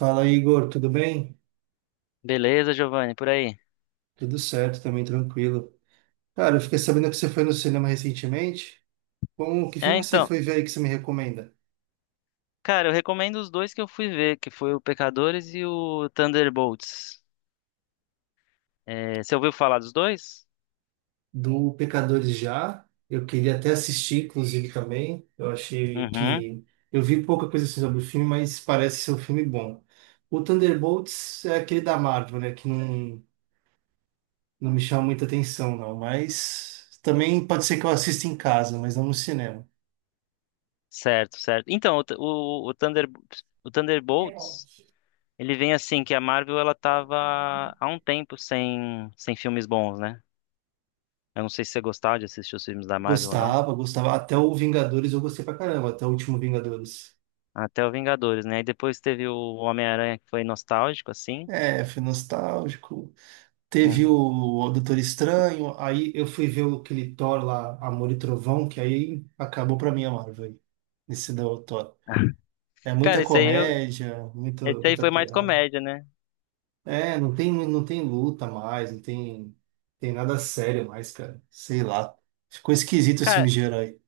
Fala, Igor, tudo bem? Beleza, Giovanni, por aí. Tudo certo, também tranquilo. Cara, eu fiquei sabendo que você foi no cinema recentemente. Como, que É, filme que você então, foi ver aí que você me recomenda? cara, eu recomendo os dois que eu fui ver, que foi o Pecadores e o Thunderbolts. É, você ouviu falar dos dois? Do Pecadores já. Eu queria até assistir, inclusive, também. Eu achei Uhum, que. Eu vi pouca coisa assim sobre o filme, mas parece ser um filme bom. O Thunderbolts é aquele da Marvel, né? Que não, não me chama muita atenção, não. Mas também pode ser que eu assista em casa, mas não no cinema. certo, certo. Então, o, Th- o Thunder, o Thunderbolts, ele vem assim, que a Marvel, ela tava há um tempo sem filmes bons, né? Eu não sei se você gostava de assistir os filmes da Marvel ou não. Gostava, gostava. Até o Vingadores eu gostei pra caramba, até o último Vingadores. Até o Vingadores, né? E depois teve o Homem-Aranha, que foi nostálgico, assim. É, foi nostálgico. Teve Uhum. O Doutor Estranho, aí eu fui ver aquele Thor lá, Amor e Trovão, que aí acabou pra mim a Marvel, aí, nesse do Thor. É muita Cara, comédia, esse aí muita foi mais piada. comédia, né? É, não tem luta mais, não tem, tem nada sério mais, cara. Sei lá. Ficou esquisito esse Cara, filme de herói.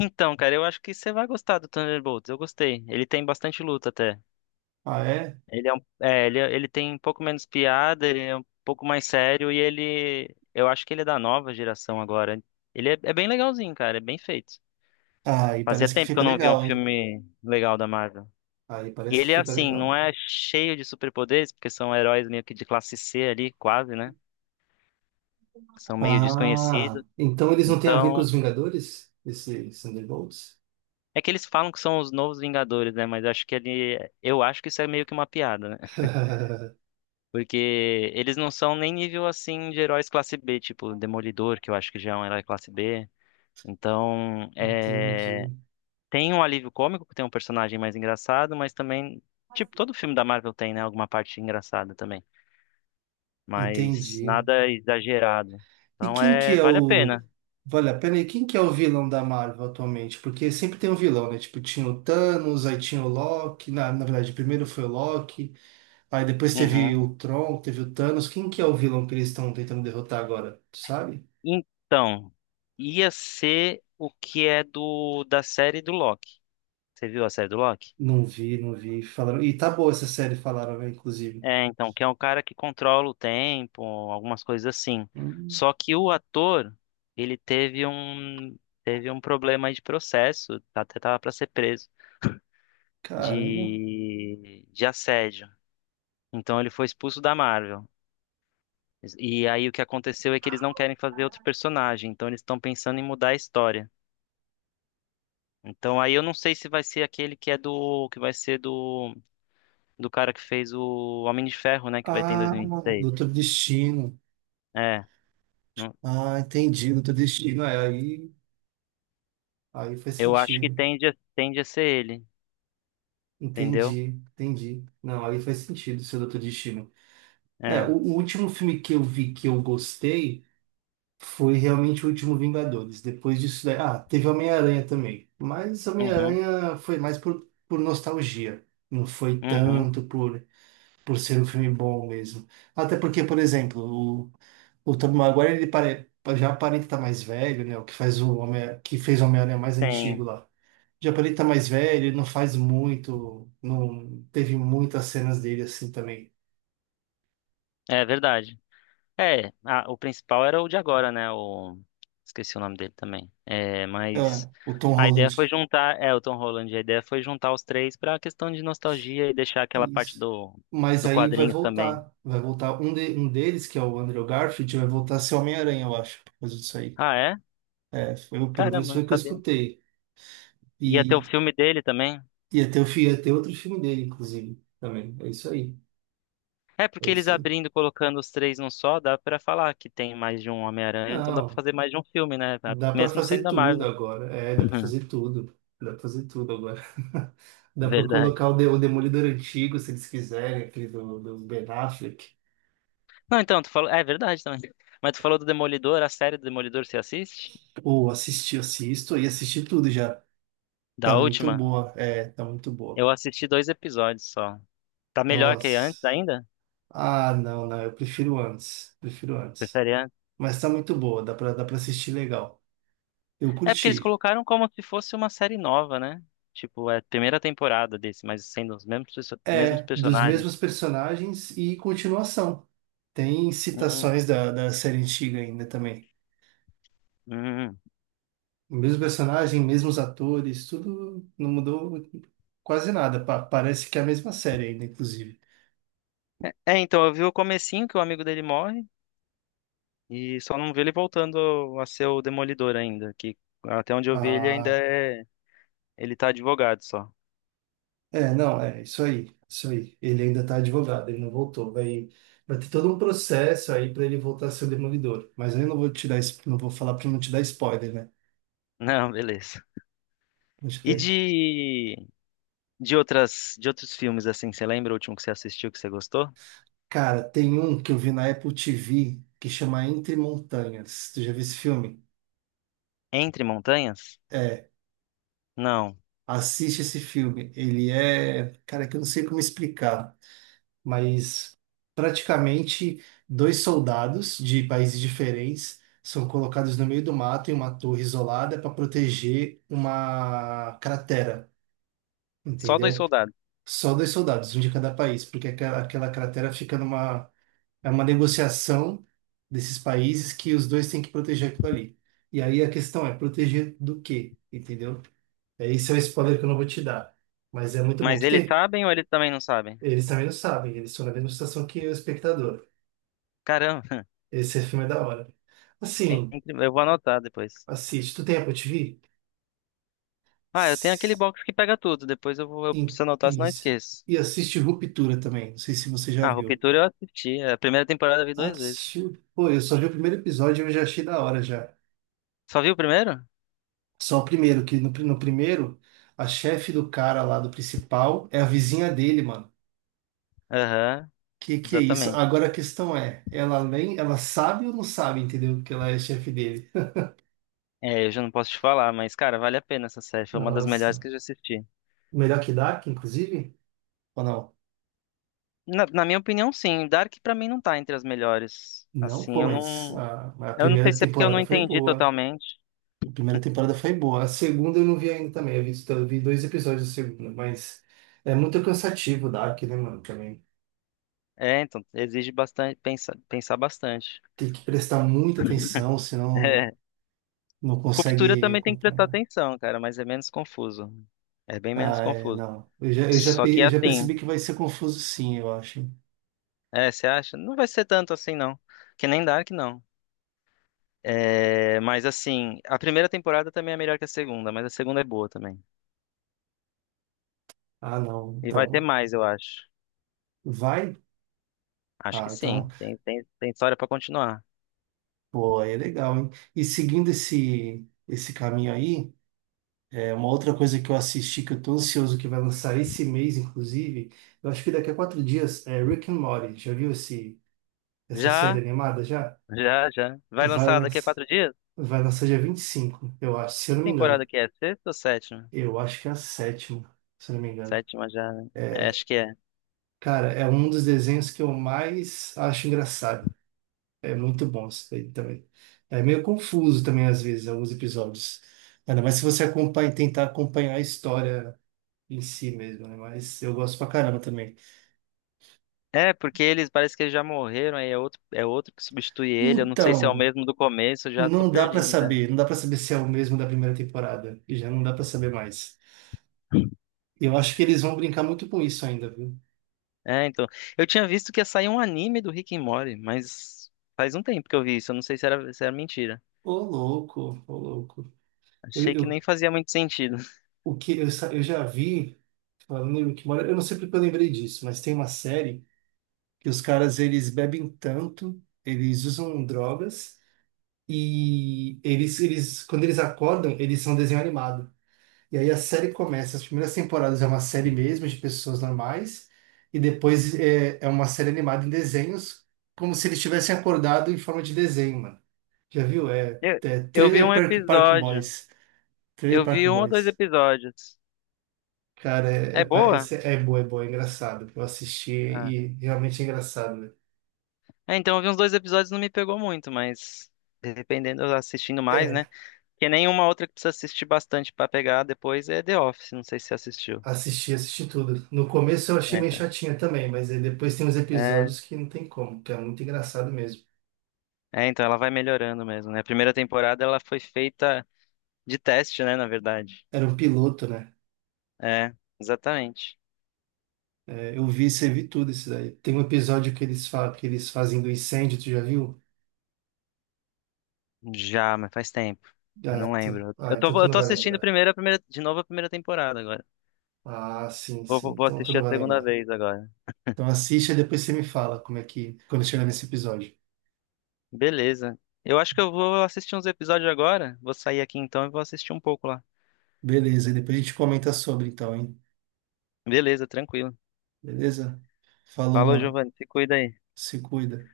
então, cara, eu acho que você vai gostar do Thunderbolts. Eu gostei. Ele tem bastante luta até. Ah, é? Ele tem um pouco menos piada, ele é um pouco mais sério e ele, eu acho que ele é da nova geração agora. Ele é bem legalzinho, cara, é bem feito. Ah, aí Fazia parece que tempo que fica eu não via um legal, hein? filme legal da Marvel. Aí E parece que ele é fica assim, não legal. é cheio de superpoderes, porque são heróis meio que de classe C ali, quase, né? Que são meio Ah, desconhecidos. então eles não têm a ver com os Então, Vingadores? Esses Thunderbolts? é que eles falam que são os novos Vingadores, né? Mas eu acho que isso é meio que uma piada, né? Porque eles não são nem nível assim de heróis classe B, tipo Demolidor, que eu acho que já é um herói classe B. Então, Entendi, tem um alívio cômico, que tem um personagem mais engraçado, mas também, tipo, todo filme da Marvel tem, né, alguma parte engraçada também, mas entendi. nada exagerado. E Então, quem que é vale a o. pena. Vale a pena, e quem que é o vilão da Marvel atualmente? Porque sempre tem um vilão, né? Tipo, tinha o Thanos, aí tinha o Loki. Na verdade, primeiro foi o Loki, aí depois Uhum. teve o Tron, teve o Thanos. Quem que é o vilão que eles estão tentando derrotar agora? Tu sabe? Então, ia ser o que é do da série do Loki. Você viu a série do Loki? Não vi, não vi. Falaram. E tá boa essa série, falaram, né? Inclusive. É, então, que é um cara que controla o tempo, algumas coisas assim. Hum, Só que o ator, ele teve um problema aí de processo, até tava para ser preso caramba. de assédio. Então ele foi expulso da Marvel. E aí o que aconteceu é que eles não querem fazer outro personagem, então eles estão pensando em mudar a história. Então aí eu não sei se vai ser aquele que vai ser do cara que fez o Homem de Ferro, né, que vai ter em Ah, 2026. Doutor Destino. É. Ah, entendi, Doutor Destino. É, aí, aí faz Eu acho que sentido. tende a ser ele, entendeu? Entendi, entendi. Não, aí faz sentido seu Doutor Destino. É, É. o último filme que eu vi que eu gostei foi realmente o último Vingadores. Depois disso daí. Ah, teve Homem-Aranha também. Mas Uhum, Homem-Aranha foi mais por nostalgia. Não foi uhum, tanto por ser um filme bom mesmo. Até porque, por exemplo, o Tobey Maguire ele já aparenta estar mais velho, né? O que faz o Homem, que fez o Homem-Aranha mais antigo sim. lá. Já aparenta estar mais velho, ele não faz muito, não teve muitas cenas dele assim também. É verdade. É, o principal era o de agora, né? Esqueci o nome dele também. É, mas Ah, o Tom a ideia Holland. foi juntar, o Tom Holland, a ideia foi juntar os três pra questão de nostalgia e deixar aquela parte Isso. do, Mas do aí vai quadrinho também. voltar. Vai voltar um deles, que é o Andrew Garfield, vai voltar a ser Homem-Aranha, eu acho, por causa disso aí. Ah, é? É, foi, pelo menos Caramba, não foi o que eu sabia. escutei. Ia ter o E, filme dele também? e até ia ter outro filme dele, inclusive, também. É isso aí. É, É porque eles isso aí. abrindo e colocando os três num só, dá pra falar que tem mais de um Homem-Aranha, então dá pra Não. fazer mais de um filme, né? Dá para Mesmo sendo fazer da tudo Marvel. agora. É, dá para Uhum, fazer tudo. Dá para fazer tudo agora. Dá para verdade. colocar o Demolidor antigo, se eles quiserem, aquele do Ben Affleck. Não, então, tu falou. É verdade também. Mas tu falou do Demolidor, a série do Demolidor você assiste? Ou assistir, assisto e assisti tudo já. Tá Da muito última? boa. É, tá muito boa. Eu assisti dois episódios só. Tá melhor que antes Nossa. ainda? Ah, não, não. Eu prefiro antes. Prefiro antes. Prefere antes? Mas tá muito boa. Dá para assistir legal. Eu É porque eles curti. colocaram como se fosse uma série nova, né? Tipo, é a primeira temporada desse, mas sendo mesmos É, dos personagens. mesmos personagens e continuação. Tem Hum, citações da série antiga ainda também. hum. O mesmo personagem, mesmos atores, tudo não mudou quase nada. Parece que é a mesma série ainda, inclusive. É, então, eu vi o comecinho que o amigo dele morre e só não vi ele voltando a ser o Demolidor ainda, que até onde eu vi ele ainda Ah, é. Ele tá advogado só. é, não, é isso aí, isso aí. Ele ainda tá advogado, ele não voltou. Vai, vai ter todo um processo aí para ele voltar a ser o demolidor. Mas eu não vou te dar, não vou falar para não te dar spoiler, né? Não, beleza. Vou te E dar- de outros filmes, assim, você lembra o último que você assistiu que você gostou? Cara, tem um que eu vi na Apple TV que chama Entre Montanhas. Tu já viu esse filme? Entre Montanhas? É, Não. assiste esse filme. Ele é, cara, que eu não sei como explicar. Mas praticamente dois soldados de países diferentes são colocados no meio do mato em uma torre isolada para proteger uma cratera, Só dois entendeu? soldados. Só dois soldados, um de cada país, porque aquela cratera fica numa é uma negociação desses países que os dois têm que proteger aquilo ali. E aí a questão é proteger do quê, entendeu? É, esse é o spoiler que eu não vou te dar, mas é muito bom. Mas Tu eles tem, sabem ou eles também não sabem? eles também não sabem, eles estão na mesma situação que o espectador. Caramba, Esse filme é da hora. Assim, eu vou anotar depois. assiste. Tu tem Apple TV? Ah, eu tenho aquele S- box que pega tudo. Depois eu preciso anotar, senão eu Isso. esqueço. E assiste Ruptura também. Não sei se você já Ah, viu. Ruptura eu assisti. A primeira temporada eu vi Ah, tu duas vezes. assistiu? Pô, eu só vi o primeiro episódio e eu já achei da hora já. Só viu o primeiro? Só o primeiro, que no primeiro, a chefe do cara lá do principal é a vizinha dele, mano. Aham, Que é isso? exatamente. Agora a questão é, ela nem, ela sabe ou não sabe, entendeu? Que ela é chefe dele. É, eu já não posso te falar, mas, cara, vale a pena essa série. Foi uma das Nossa. melhores que eu já assisti. Melhor que Dark, inclusive? Ou não? Na minha opinião, sim. Dark pra mim não tá entre as melhores. Não, pô, Assim, eu mas não, a eu não sei primeira se é porque eu não temporada foi entendi boa. totalmente. A primeira temporada foi boa. A segunda eu não vi ainda também. Eu vi dois episódios da segunda, mas é muito cansativo o Dark, né, mano? Também É, então exige bastante pensar, pensar bastante. tem que prestar muita atenção, senão É. não Ruptura consegue também tem que prestar acompanhar. atenção, cara, mas é menos confuso. É bem menos Ah, é, confuso. não. Só que Eu já assim, percebi que vai ser confuso, sim, eu acho. Hein? Você acha? Não vai ser tanto assim, não. Que nem Dark, não. É, mas assim, a primeira temporada também é melhor que a segunda, mas a segunda é boa também. Ah, não. E vai ter Então, mais, eu acho. vai? Acho que Ah, então, sim. Tem história pra continuar. pô, aí é legal, hein? E seguindo esse caminho aí. É uma outra coisa que eu assisti, que eu tô ansioso, que vai lançar esse mês, inclusive, eu acho que daqui a quatro dias, é Rick and Morty. Já viu esse, essa série Já. animada já? Já, já. Vai Vai lançar daqui a lançar, 4 dias? vai lançar dia 25, eu acho, se eu Que não me temporada engano. que é? Sexta ou sétima? Eu acho que é a sétima, se eu não me engano. Sétima já, né? É, acho que é. Cara, é um dos desenhos que eu mais acho engraçado. É muito bom isso daí também. É meio confuso também, às vezes, alguns episódios. Ainda mais se você acompanha, tentar acompanhar a história em si mesmo, né? Mas eu gosto pra caramba também. É, porque eles parece que eles já morreram, aí é outro que substitui ele. Eu não sei se é o Então, mesmo do começo, eu já tô não dá pra perdido, cara. saber, não dá pra saber se é o mesmo da primeira temporada, e já não dá pra saber mais. Eu acho que eles vão brincar muito com isso ainda, viu? É, então. Eu tinha visto que ia sair um anime do Rick and Morty, mas faz um tempo que eu vi isso. Eu não sei se era, mentira. Ô louco, ô louco. Achei que nem Eu- fazia muito sentido. o que eu, sa- eu já vi, falando em Rick and Morty, eu não sei porque eu lembrei disso, mas tem uma série que os caras eles bebem tanto, eles usam drogas e eles quando eles acordam, eles são desenho animado. E aí a série começa, as primeiras temporadas é uma série mesmo de pessoas normais, e depois é uma série animada em desenhos, como se eles tivessem acordado em forma de desenho, mano. Já viu? É, Eu, é eu vi Trailer um Park, Park episódio. Boys. Trailer Eu Park vi um ou dois Boys. episódios. Cara, É boa? esse é bom, é bom, é engraçado. Eu assisti Ah. e realmente é engraçado, né? É, então eu vi uns dois episódios, não me pegou muito, mas dependendo, eu assistindo mais, né? É, Porque nenhuma outra que precisa assistir bastante pra pegar depois é The Office, não sei se você assistiu. assisti, assisti tudo. No começo eu achei É, meio então. chatinha também, mas aí depois tem uns É, episódios que não tem como, que é muito engraçado mesmo. Então ela vai melhorando mesmo, né? A primeira temporada ela foi feita de teste, né, na verdade. Era um piloto, né? É, exatamente. É, eu vi, você vi tudo isso daí. Tem um episódio que eles, fa que eles fazem do incêndio, tu já viu? Já, mas faz tempo. Eu não lembro. Eu Ah, então tô, tu eu não tô vai assistindo lembrar. primeiro a primeira, de novo a primeira temporada agora. Ah, sim, Vou, sim. vou vou Então tu assistir não a vai segunda lembrar. vez agora. Então assiste e depois você me fala como é que, quando chegar nesse episódio. Beleza. Eu acho que eu vou assistir uns episódios agora. Vou sair aqui então e vou assistir um pouco lá. Beleza, e depois a gente comenta sobre então, hein? Beleza, tranquilo. Beleza? Falou, Falou, mano. Giovanni. Se cuida aí. Se cuida.